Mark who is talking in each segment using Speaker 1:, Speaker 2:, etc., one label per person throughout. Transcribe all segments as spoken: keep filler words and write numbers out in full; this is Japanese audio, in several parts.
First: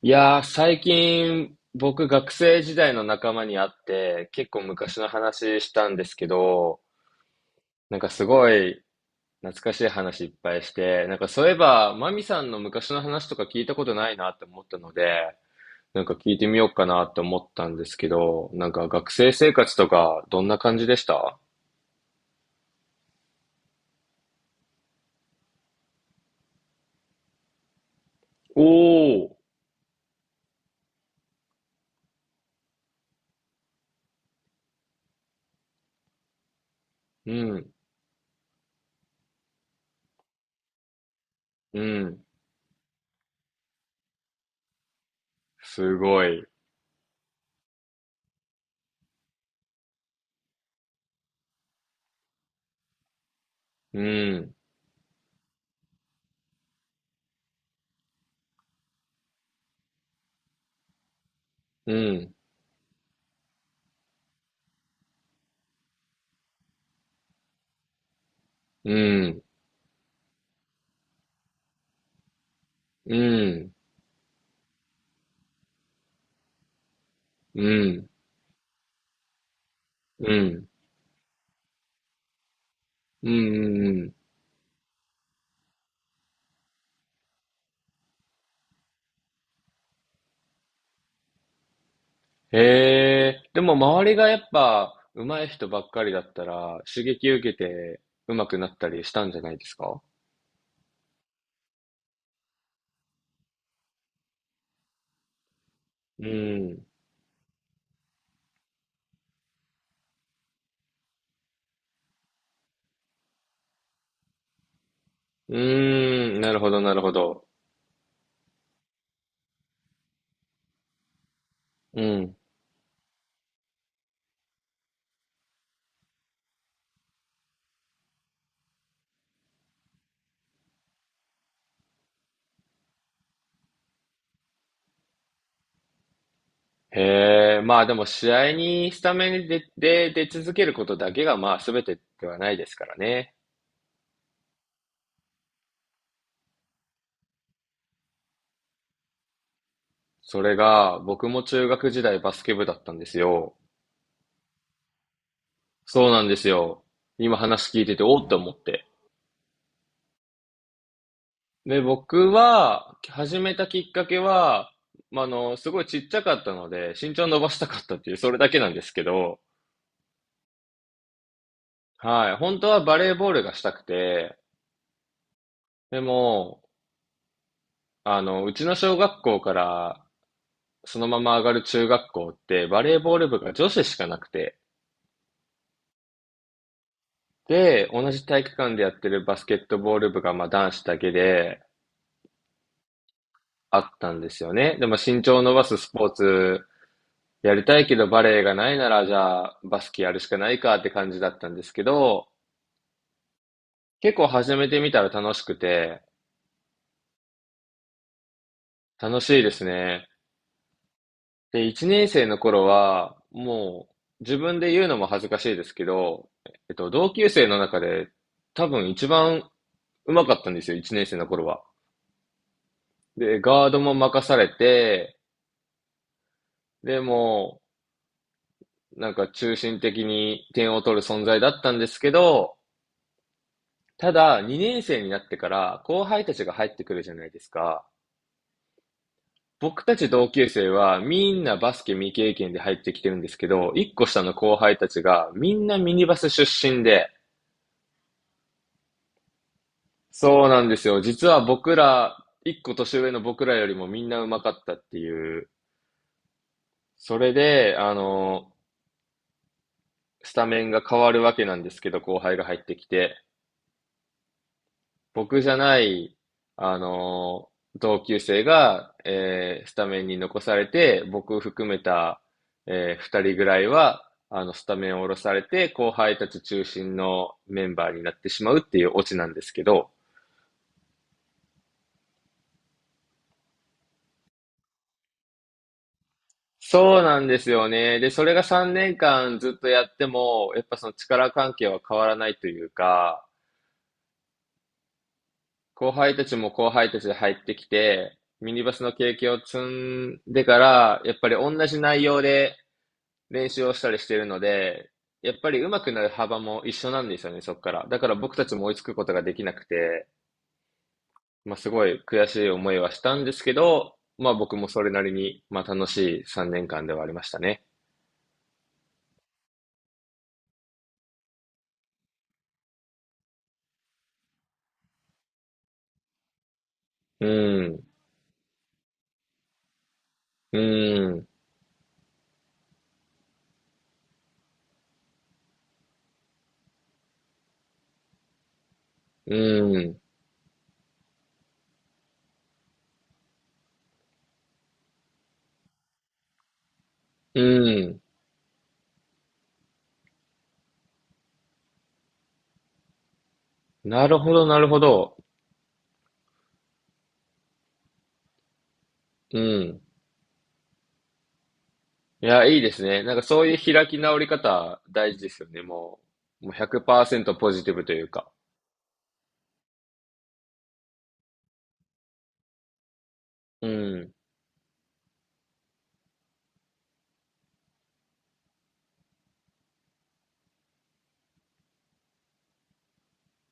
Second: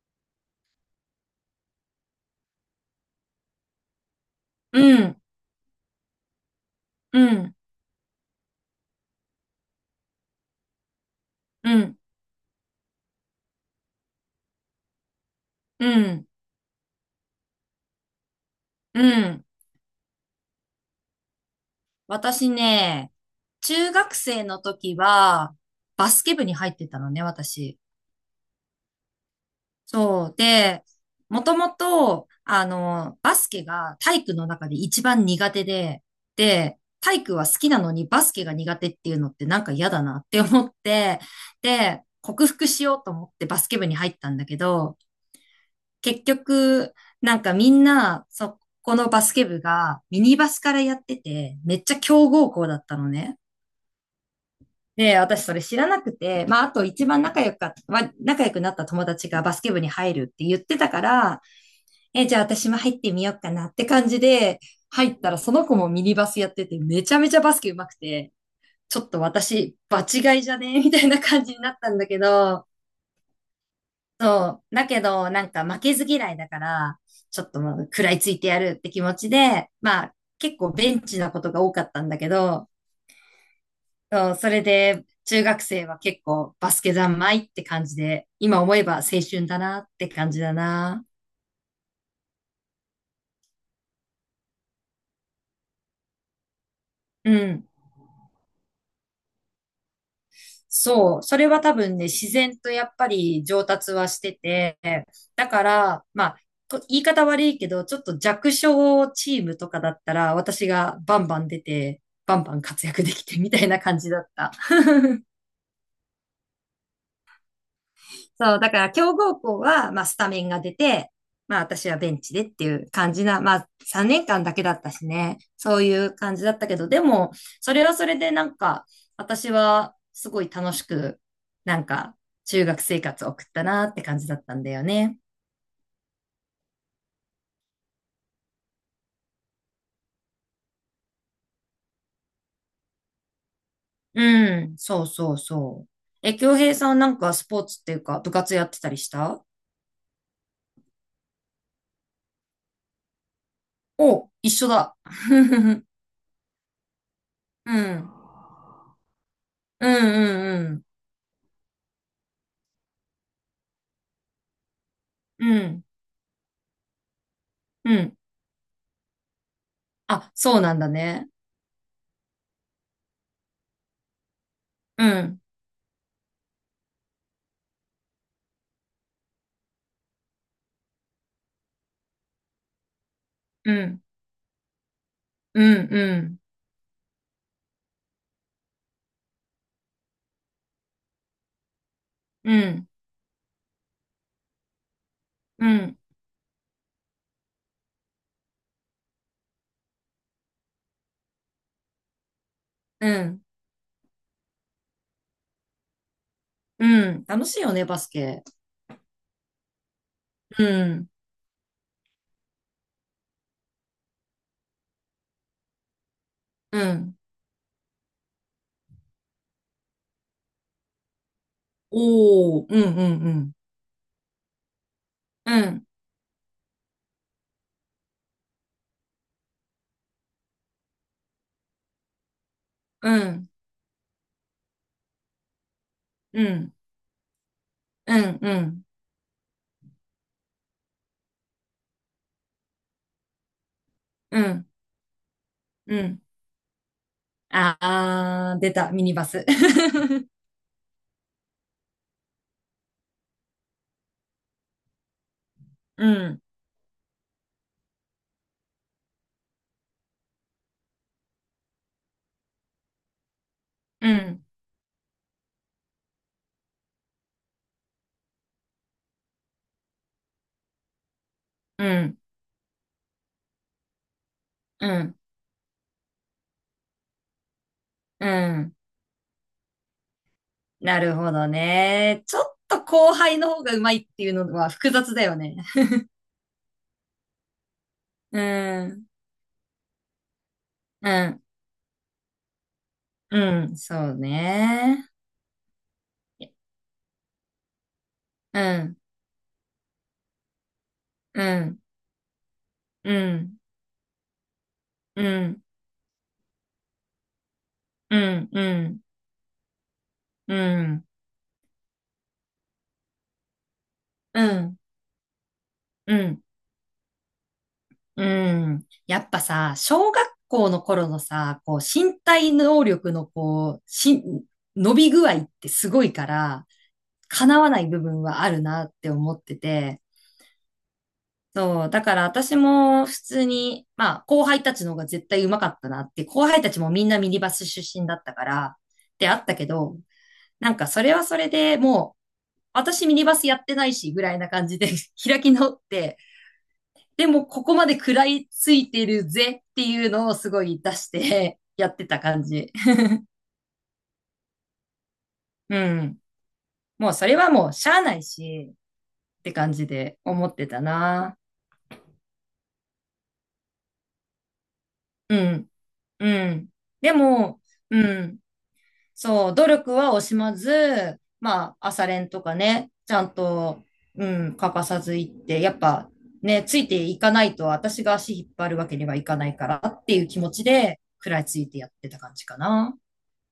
Speaker 1: いやー、最近、僕、学生時代の仲間に会って、結構
Speaker 2: う
Speaker 1: 昔の
Speaker 2: ん、
Speaker 1: 話したんですけど、
Speaker 2: うん、
Speaker 1: なんかすごい懐かしい話いっぱいして、なんかそういえ
Speaker 2: う
Speaker 1: ば、
Speaker 2: ん、
Speaker 1: マミさんの昔の話とか聞いたことないなって思ったので、
Speaker 2: う
Speaker 1: なんか
Speaker 2: ん、
Speaker 1: 聞いてみようかなって思ったんですけど、なんか
Speaker 2: う
Speaker 1: 学生
Speaker 2: ん。
Speaker 1: 生活とか、どんな感じでした？
Speaker 2: 私ね、中学生の時は、バスケ部に入ってたのね、私。
Speaker 1: おお、
Speaker 2: そう。で、もともと、あの、バスケが体育の中で一番苦手で、で、体
Speaker 1: う
Speaker 2: 育は好き
Speaker 1: ん、
Speaker 2: なのにバスケが苦手っていうのってなんか嫌だなって思って、
Speaker 1: う
Speaker 2: で、
Speaker 1: ん、
Speaker 2: 克服しようと思ってバスケ部に入ったんだけど、
Speaker 1: す
Speaker 2: 結
Speaker 1: ごい。
Speaker 2: 局、なんかみんな、そこのバスケ部がミニバスからやってて、めっちゃ強豪校だったのね。
Speaker 1: うん、
Speaker 2: で、私それ知らなくて、まあ、あと一番仲良か、まあ、仲良くなった友達がバスケ部に入るって言ってたから、
Speaker 1: う
Speaker 2: え、
Speaker 1: ん、
Speaker 2: じゃあ私も入ってみようかなって感じで、入ったらその子もミニバスやってて、めちゃめちゃバスケ上手くて、
Speaker 1: う
Speaker 2: ちょっと
Speaker 1: ん、
Speaker 2: 私、場違いじゃねみたいな感じになったんだけど、
Speaker 1: うん、
Speaker 2: だけど、なんか負けず嫌いだから、ちょっ
Speaker 1: う
Speaker 2: ともう食
Speaker 1: ん、
Speaker 2: らいついてやるって気持ちで、まあ
Speaker 1: うん、う
Speaker 2: 結
Speaker 1: ん、
Speaker 2: 構ベンチなことが多かったんだけど、
Speaker 1: うん、うん、
Speaker 2: そうそれで中学生は結構バスケ三昧って感じで、今思えば青春だなって感じだな。
Speaker 1: へえ、でも周りがやっぱ上手い人ばっかりだったら刺激
Speaker 2: う
Speaker 1: 受け
Speaker 2: ん。
Speaker 1: て上手くなったりしたんじゃないですか？
Speaker 2: そう、それは多分ね、自然とやっぱり上達はしてて、だから、ま
Speaker 1: う
Speaker 2: あ、こ
Speaker 1: ん。
Speaker 2: 言い方悪いけど、ちょっと弱小チームとかだったら、私がバンバン出て、バンバン活躍できてみたいな感じだった。
Speaker 1: うーん、なるほど、なるほど。
Speaker 2: そう、だから強豪校は、まあ、スタメンが出て、まあ、私は
Speaker 1: う
Speaker 2: ベンチ
Speaker 1: ん。
Speaker 2: でっていう感じな、まあ、さんねんかんだけだったしね、そういう感じだったけど、でも、それはそれでなんか、私はすごい楽しく、なんか、中学生活を送ったなって感じだったんだよね。
Speaker 1: へえ、まあでも試合にスタメンで、で、出続けることだけがまあ全てではないですからね。
Speaker 2: うん、そうそうそう。え、京平さんなんかスポーツっていうか、部活やってたりした？
Speaker 1: それが僕も中学時代バスケ部だったんですよ。
Speaker 2: お、一緒だ。うん、
Speaker 1: そうなんですよ。今
Speaker 2: う
Speaker 1: 話聞いてて
Speaker 2: ん、
Speaker 1: おーっと思って。
Speaker 2: うん、
Speaker 1: で、僕は、始めたきっかけは、まあ、あ
Speaker 2: うん、
Speaker 1: の、
Speaker 2: う
Speaker 1: すご
Speaker 2: ん、
Speaker 1: いちっちゃかったので、身長伸ばしたかっ
Speaker 2: う
Speaker 1: たっていう、
Speaker 2: ん。
Speaker 1: それだけなんですけど、
Speaker 2: あ、そうなんだね。
Speaker 1: はい。本当はバレーボールがしたくて、
Speaker 2: うん。
Speaker 1: でも、あの、うちの小学校からそのまま上がる中学校って、バレーボール部が女
Speaker 2: う
Speaker 1: 子し
Speaker 2: ん、
Speaker 1: かなくて、
Speaker 2: うん、うん、
Speaker 1: で、同じ体育館でやってるバスケットボール部が、まあ、男子だけで
Speaker 2: うん、
Speaker 1: あったんですよね。でも身長を伸ば
Speaker 2: う
Speaker 1: すス
Speaker 2: ん、
Speaker 1: ポーツやりたいけどバレエがないなら、じゃあバスケやるしかないかって感じだったんですけど、
Speaker 2: うん、
Speaker 1: 結構始めてみたら楽しくて、
Speaker 2: うん。楽しいよね、バスケ。
Speaker 1: 楽しいですね。
Speaker 2: うん、
Speaker 1: で、いちねん生の頃は、もう自分で言うのも恥ずかしいですけど、えっ
Speaker 2: う
Speaker 1: と、同
Speaker 2: ん。
Speaker 1: 級生の中で多分一番上手かったんですよ、いちねん生の頃は。
Speaker 2: おー、うん、うん、う
Speaker 1: で、
Speaker 2: ん。
Speaker 1: ガードも任されて、
Speaker 2: うん、
Speaker 1: でも、なんか中心的に点を取る存在だったんですけど、
Speaker 2: うん、
Speaker 1: ただ、にねん生になってから後輩た
Speaker 2: う
Speaker 1: ちが入
Speaker 2: ん、
Speaker 1: ってくるじゃないですか。
Speaker 2: うん、うん、
Speaker 1: 僕たち同級生はみんなバスケ未経験で入ってきてるんですけど、いっこ下の
Speaker 2: う
Speaker 1: 後
Speaker 2: ん、
Speaker 1: 輩たちがみんなミ
Speaker 2: う
Speaker 1: ニバ
Speaker 2: ん。
Speaker 1: ス出身で、
Speaker 2: あー、出た、ミニバス。
Speaker 1: そうなんですよ。実は僕ら、いっこ年上の僕らよりもみんな上手かったっていう。
Speaker 2: うん、
Speaker 1: それで、あの、スタメンが変わるわけなんですけど、後輩が入ってきて。
Speaker 2: うん、
Speaker 1: 僕じゃない、あのー同級生が、えースタメンに残されて、僕含め
Speaker 2: うん、
Speaker 1: た、えーふたりぐらいは、あの、スタ
Speaker 2: う
Speaker 1: メンを下ろ
Speaker 2: ん、
Speaker 1: されて、後輩たち中心のメンバーになっ
Speaker 2: う
Speaker 1: てしまうっ
Speaker 2: ん。
Speaker 1: ていうオチなんですけど、
Speaker 2: なるほどね。ちょっと後輩の方がうまいっていうのは複雑だよね。
Speaker 1: そうなんですよね。で、そ れ
Speaker 2: う
Speaker 1: が3年
Speaker 2: ん、
Speaker 1: 間ずっとやっても、やっぱその
Speaker 2: う
Speaker 1: 力
Speaker 2: ん、
Speaker 1: 関係は変わらないというか、
Speaker 2: うん、そうね。
Speaker 1: 後輩たちも後輩たちで入ってきて、ミ
Speaker 2: う
Speaker 1: ニバスの
Speaker 2: ん、
Speaker 1: 経験を積んでから、やっぱり
Speaker 2: う
Speaker 1: 同
Speaker 2: ん、
Speaker 1: じ内容で
Speaker 2: う
Speaker 1: 練
Speaker 2: ん。
Speaker 1: 習をしたりしているので、
Speaker 2: う
Speaker 1: やっぱり
Speaker 2: ん、
Speaker 1: 上手くなる幅も一緒なんですよね、そこから。だから
Speaker 2: う
Speaker 1: 僕た
Speaker 2: ん、
Speaker 1: ち
Speaker 2: う
Speaker 1: も追いつく
Speaker 2: ん、
Speaker 1: ことができなくて、
Speaker 2: うん、
Speaker 1: まあ、すごい悔しい思いはしたんですけど、まあ
Speaker 2: う
Speaker 1: 僕も
Speaker 2: ん、
Speaker 1: それなりに、まあ楽
Speaker 2: う
Speaker 1: しい
Speaker 2: ん、
Speaker 1: さんねんかんではありましたね。
Speaker 2: うん。やっぱさ、小学校の頃のさ、こう、身体能力のこう、し、伸び具合ってすごいから、
Speaker 1: う
Speaker 2: 叶わ
Speaker 1: ー
Speaker 2: な
Speaker 1: ん、
Speaker 2: い部分はあるなって思ってて、
Speaker 1: うーん、
Speaker 2: そう、だから私も普通に、まあ、後輩たちの方が絶対上手かったなって、後輩たちもみんなミニバス出身だったから、って
Speaker 1: う
Speaker 2: あったけ
Speaker 1: ー
Speaker 2: ど、
Speaker 1: ん、
Speaker 2: なんかそれはそれでもう、私ミニバスやってないし、ぐらいな感じで 開き直って、で
Speaker 1: う
Speaker 2: もここま
Speaker 1: ー
Speaker 2: で
Speaker 1: ん。
Speaker 2: 食らいついてるぜっていうのをすごい出して やってた感じ。
Speaker 1: なるほど、なるほど。
Speaker 2: うん。もうそれはもうしゃあないし
Speaker 1: う
Speaker 2: って感
Speaker 1: ん。
Speaker 2: じで思ってたな。
Speaker 1: いや、いいですね。なんかそういう開き直り方大事で
Speaker 2: う
Speaker 1: すよね。
Speaker 2: ん。
Speaker 1: も
Speaker 2: う
Speaker 1: う、もう
Speaker 2: ん。で
Speaker 1: ひゃくパーセントポ
Speaker 2: も、
Speaker 1: ジティブとい
Speaker 2: う
Speaker 1: うか。
Speaker 2: ん。そう、努力は惜しまず、まあ、朝練とかね、ちゃん
Speaker 1: う
Speaker 2: と、
Speaker 1: ん、
Speaker 2: うん、欠かさず行って、やっぱね、ついていかないと私が足引っ張るわけにはいかないからっていう気持ちで食らいついてやってた感じかな。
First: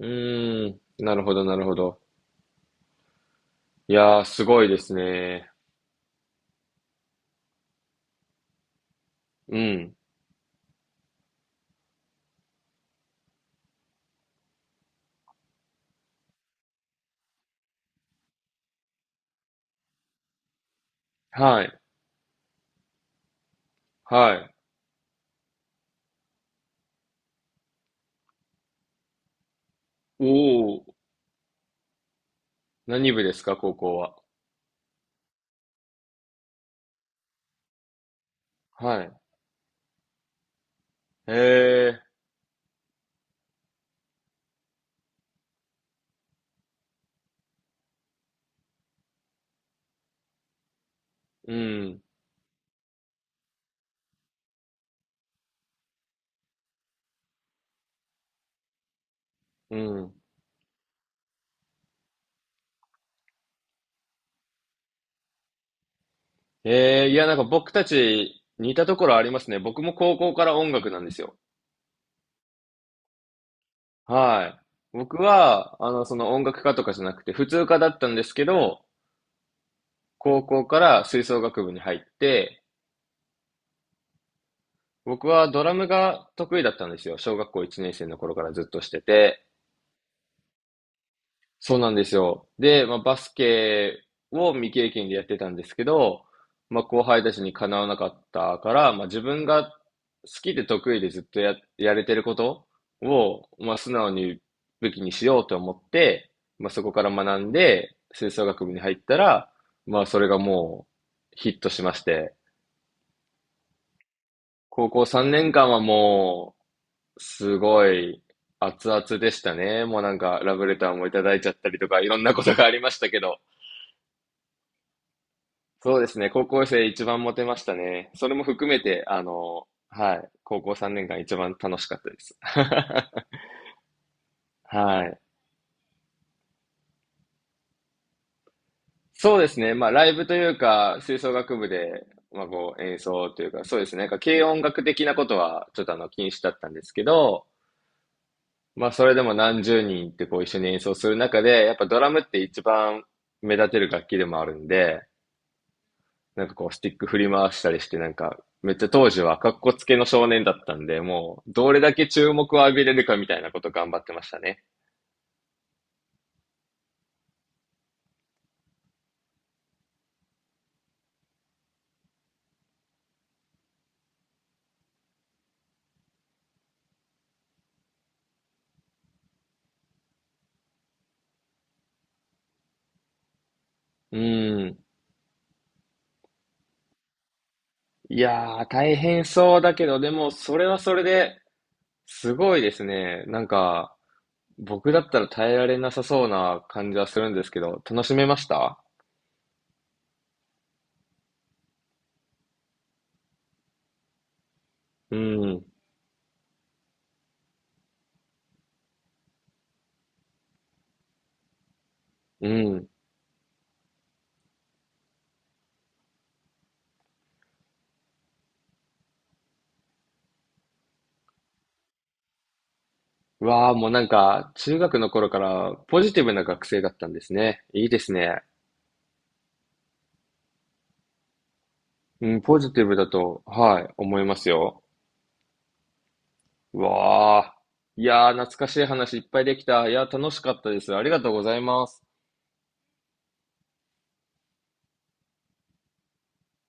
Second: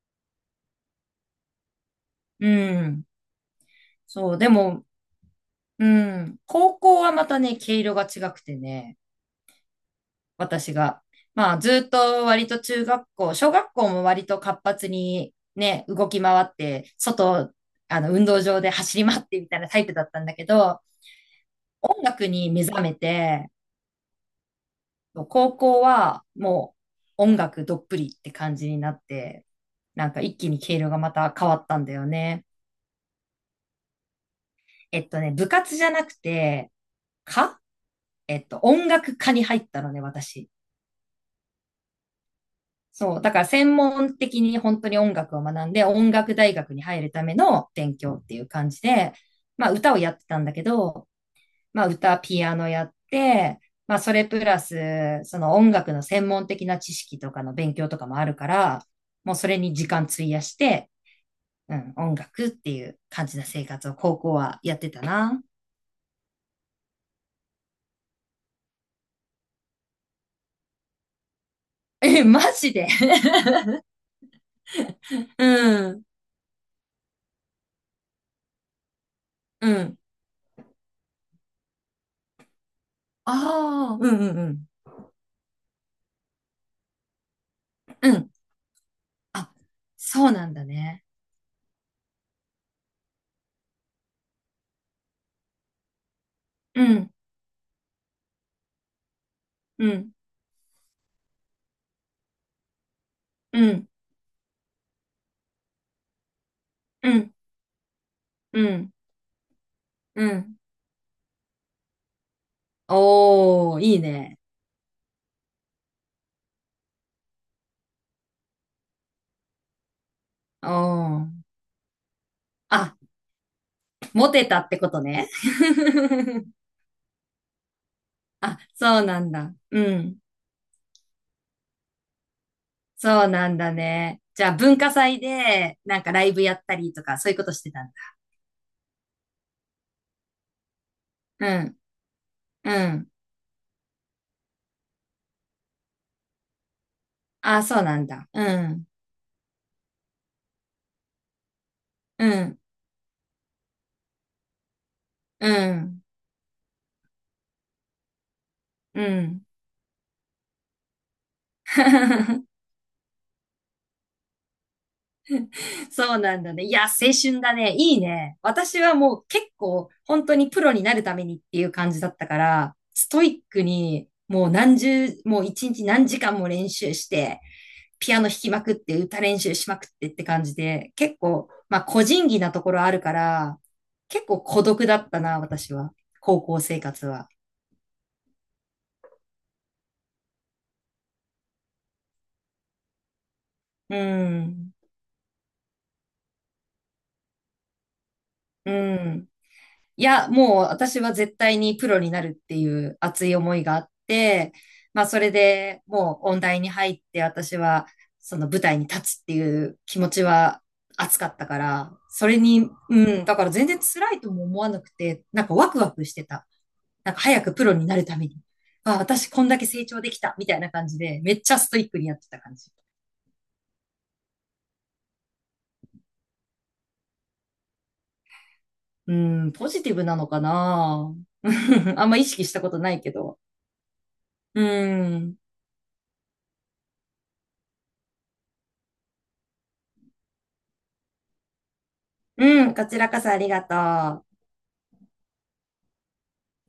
Speaker 1: うーん。なるほど、なるほど。
Speaker 2: うん。
Speaker 1: いやー、
Speaker 2: そう、
Speaker 1: す
Speaker 2: で
Speaker 1: ごいで
Speaker 2: も、
Speaker 1: すね。
Speaker 2: うん。高校はまたね、毛色が違くてね、
Speaker 1: うん。
Speaker 2: 私が。まあ、ずっと割と中学校、小学校も割と活発にね、動き回って、外、あの、運動場で走り回ってみたいなタイプだったんだけど、
Speaker 1: はい。
Speaker 2: 音楽に目覚めて、
Speaker 1: はい。
Speaker 2: 高校はもう音楽どっぷりって感じになって、なんか一気に毛
Speaker 1: お
Speaker 2: 色
Speaker 1: お、
Speaker 2: がまた変わったんだよね。
Speaker 1: 何部ですか、高校は？
Speaker 2: えっとね、部活じゃなくて、かえっと、音
Speaker 1: はい。
Speaker 2: 楽科に入ったのね、私。
Speaker 1: へえ、
Speaker 2: そう。だから専門的に本当に音楽を学んで、音楽大学に入るための勉強っていう感じで、まあ歌をやってたんだけど、
Speaker 1: う
Speaker 2: まあ
Speaker 1: ん、
Speaker 2: 歌、ピアノやって、まあそれプラス、その音楽の専門的な知識とかの勉強とかもあるから、もうそれに
Speaker 1: う
Speaker 2: 時間
Speaker 1: ん。
Speaker 2: 費やして、うん、音楽っていう感じの生活を高校はやってたな。
Speaker 1: ええ、いや、なんか僕たち似たところありますね。僕も高校から音楽なんですよ。
Speaker 2: え、マジで？
Speaker 1: はい。僕
Speaker 2: う
Speaker 1: は、あ
Speaker 2: ん、
Speaker 1: の、その音楽科とかじゃなくて、普通科だったんですけど、
Speaker 2: うん。
Speaker 1: 高校から吹奏楽部に入って、
Speaker 2: ああ、うんうんうん。
Speaker 1: 僕はドラムが得意だったんですよ。小学校いちねん生
Speaker 2: う
Speaker 1: の
Speaker 2: ん。
Speaker 1: 頃からずっとしてて。
Speaker 2: あ、そうなんだね。
Speaker 1: そうなんですよ。で、まあ、バスケを未経験でやってたんですけど、ま
Speaker 2: う
Speaker 1: あ、後
Speaker 2: ん、
Speaker 1: 輩たちにかなわなかったから、まあ、自分が
Speaker 2: うん。
Speaker 1: 好きで得意でずっとや、やれてることを、
Speaker 2: う
Speaker 1: まあ、
Speaker 2: ん、
Speaker 1: 素直に武器にしようと思って、まあ、そこから
Speaker 2: うん、
Speaker 1: 学んで、吹奏
Speaker 2: う
Speaker 1: 楽部に
Speaker 2: ん、
Speaker 1: 入ったら、まあ、そ
Speaker 2: う
Speaker 1: れが
Speaker 2: ん。
Speaker 1: もうヒットしまして、
Speaker 2: おー、いいね。
Speaker 1: 高校さんねんかんはもう、すごい熱々でしたね。もうなんか、ラブ
Speaker 2: お
Speaker 1: レターもいただ
Speaker 2: ー。
Speaker 1: いちゃったりとか、いろんなことがありま
Speaker 2: あ、
Speaker 1: したけど。
Speaker 2: モテたってことね。
Speaker 1: そうですね、高 校生一番モテましたね。それも
Speaker 2: あ、
Speaker 1: 含めて、
Speaker 2: そうな
Speaker 1: あ
Speaker 2: んだ。
Speaker 1: の、
Speaker 2: う
Speaker 1: は
Speaker 2: ん。
Speaker 1: い、高校さんねんかん一番楽しかったです。
Speaker 2: そう なんだね。じゃあ、文化
Speaker 1: は
Speaker 2: 祭
Speaker 1: い。
Speaker 2: で、なんかライブやったりとか、そういうことしてたんだ。
Speaker 1: そうですね、まあ、ライブというか、吹奏
Speaker 2: う
Speaker 1: 楽部
Speaker 2: ん、
Speaker 1: で、まあ、
Speaker 2: う
Speaker 1: こう、演
Speaker 2: ん。
Speaker 1: 奏というか、そうですね、なんか軽音楽的なことは、ちょっとあの、禁止だったんですけど、
Speaker 2: あ、そうなんだ。うん、
Speaker 1: まあ、それでも何十人ってこう、一緒に演奏する中で、やっぱドラムっ
Speaker 2: う
Speaker 1: て
Speaker 2: ん、
Speaker 1: 一番目立てる楽器でもあるんで、
Speaker 2: うん、
Speaker 1: なんかこう、スティック振り回したりして、なんか、めっちゃ
Speaker 2: う
Speaker 1: 当時は
Speaker 2: ん。
Speaker 1: 格好つけの少年だったんで、もう、どれだけ注 目を浴びれるかみたいなこと頑張ってましたね。
Speaker 2: そうなんだね。いや、青春だね。いいね。私はもう結構本当にプロになるためにっていう感じだったから、ストイックにもう何十、もう一日何時間も練習して、ピアノ弾きまくって、歌練習しまくってって感じで、結構、まあ個人技なところあるから、
Speaker 1: う
Speaker 2: 結構孤
Speaker 1: ん。
Speaker 2: 独だったな、私は。高校生活は。
Speaker 1: いやー、大変そうだけど、でも、それはそれで、すごいですね。なんか、
Speaker 2: うん。
Speaker 1: 僕だったら耐えられなさそうな感じはするんですけど、楽しめまし
Speaker 2: う
Speaker 1: た？
Speaker 2: ん。いや、もう私は絶対にプロになるっていう熱い思いがあって、まあ
Speaker 1: う
Speaker 2: それ
Speaker 1: ん、
Speaker 2: でもう音大に入って私はその舞台に立つっていう気持ちは熱かったから、それ
Speaker 1: う
Speaker 2: に、
Speaker 1: ん。
Speaker 2: うん、だから全然辛いとも思わなくて、なんかワクワクしてた。なんか早くプロになるために。あ、私こんだけ成長できたみたいな感じで、めっちゃストイックにやってた感じ。
Speaker 1: うわー、もうなんか、中学の頃からポジティブな学生だったんですね。いいですね。
Speaker 2: うん、ポジティブなのかな？ あんま意
Speaker 1: うん、
Speaker 2: 識し
Speaker 1: ポ
Speaker 2: たこ
Speaker 1: ジ
Speaker 2: と
Speaker 1: ティ
Speaker 2: な
Speaker 1: ブ
Speaker 2: い
Speaker 1: だ
Speaker 2: けど。
Speaker 1: と、はい、思います
Speaker 2: う
Speaker 1: よ。
Speaker 2: ん。
Speaker 1: うわあ。いやー、懐かしい話いっぱいできた。いやー、楽しかったです。ありがとうございます。
Speaker 2: うん、こちらこそありがとう。